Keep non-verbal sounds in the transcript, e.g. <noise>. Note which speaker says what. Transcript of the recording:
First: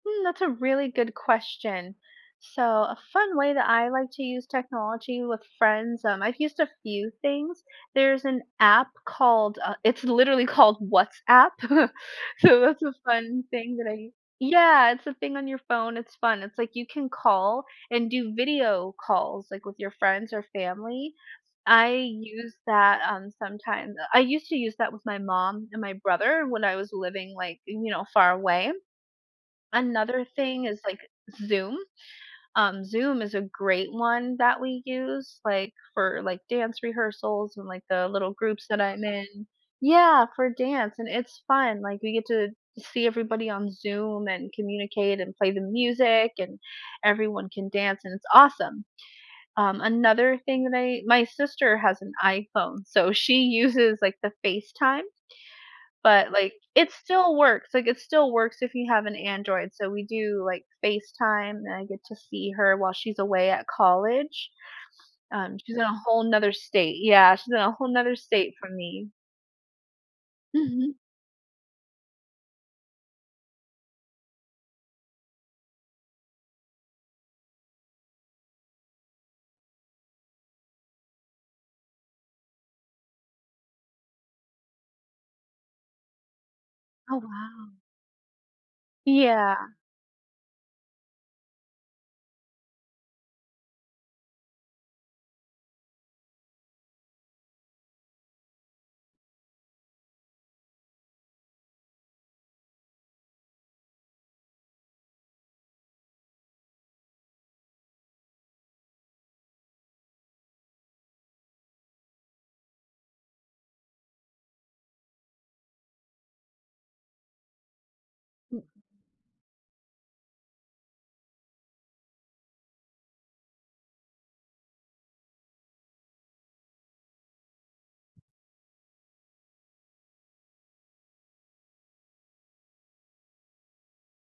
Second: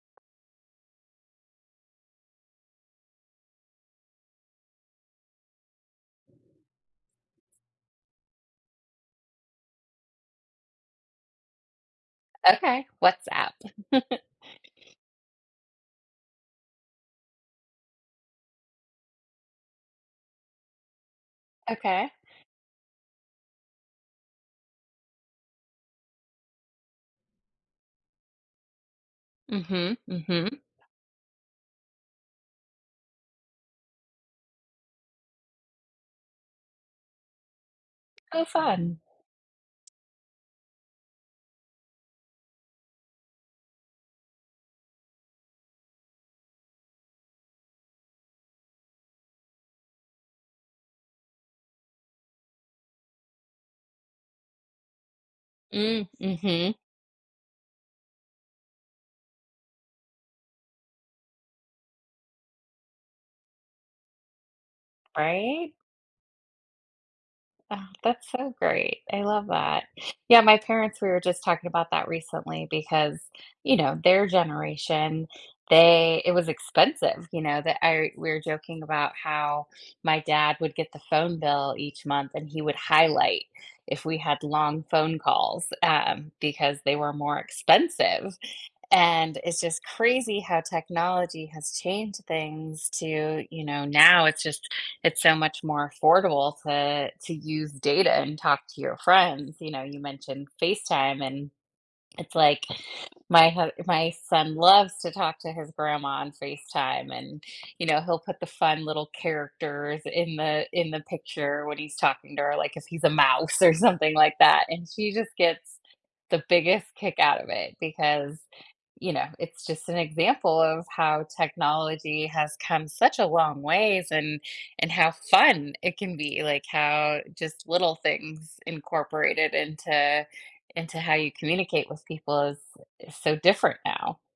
Speaker 1: Hmm, that's a really good question. So a fun way that I like to use technology with friends, um, I've used a few things. There's an app called, uh, it's literally called WhatsApp. <chuckles> So that's
Speaker 2: Okay.
Speaker 1: a fun
Speaker 2: WhatsApp.
Speaker 1: thing that I u
Speaker 2: <laughs>
Speaker 1: Yeah, it's a thing on your phone. It's fun, it's like, you can call and do video calls, like, with your friends or family. I
Speaker 2: Okay.
Speaker 1: use that, um, sometimes. I used to use that with my mom and my brother when I was living like, you know, far away.
Speaker 2: Mhm,
Speaker 1: Another
Speaker 2: mhm.
Speaker 1: thing is like Zoom. Um, Zoom is a great one that we use, like, for, like, dance rehearsals and, like, the little
Speaker 2: Oh
Speaker 1: groups that
Speaker 2: fun.
Speaker 1: I'm in. Yeah, for dance, and it's fun, like, we get to see everybody on Zoom and communicate and play the music, and everyone can dance, and it's awesome. Um, another thing that I my sister has an iPhone so she uses, like, the FaceTime,
Speaker 2: Mm,
Speaker 1: but, like,
Speaker 2: mhm.
Speaker 1: it still works, like, it still works if you have an Android, so we do like FaceTime, and I get to see her while she's away at college. Um,
Speaker 2: Right?
Speaker 1: she's in a whole 'nother state. Yeah, she's in a whole
Speaker 2: Ah,
Speaker 1: 'nother
Speaker 2: that's so
Speaker 1: state from
Speaker 2: great.
Speaker 1: me.
Speaker 2: I love that. Yeah, my
Speaker 1: Mhm.
Speaker 2: parents we were just talking about that recently because, you know, their generation, they it was expensive, you know, that I we were joking about how my dad would get the phone bill each month, and he would highlight if we had long phone calls, um, because they were
Speaker 1: Oh,
Speaker 2: more
Speaker 1: wow.
Speaker 2: expensive, and it's
Speaker 1: Yeah.
Speaker 2: just crazy how technology has changed things to, you know, now it's just it's so much more affordable to to use data and talk to your friends. You know, you mentioned FaceTime, and it's like my hu my son loves to talk to his grandma on FaceTime, and, you know, he'll put the fun little characters in the in the picture when he's talking to her, like, if he's a mouse or something like that, and she just gets the biggest kick out of it because,
Speaker 1: Mm
Speaker 2: you know, it's just an example of how technology has come such a long ways and and how fun it can be, like, how just little things incorporated into into how you communicate with people is is so different now.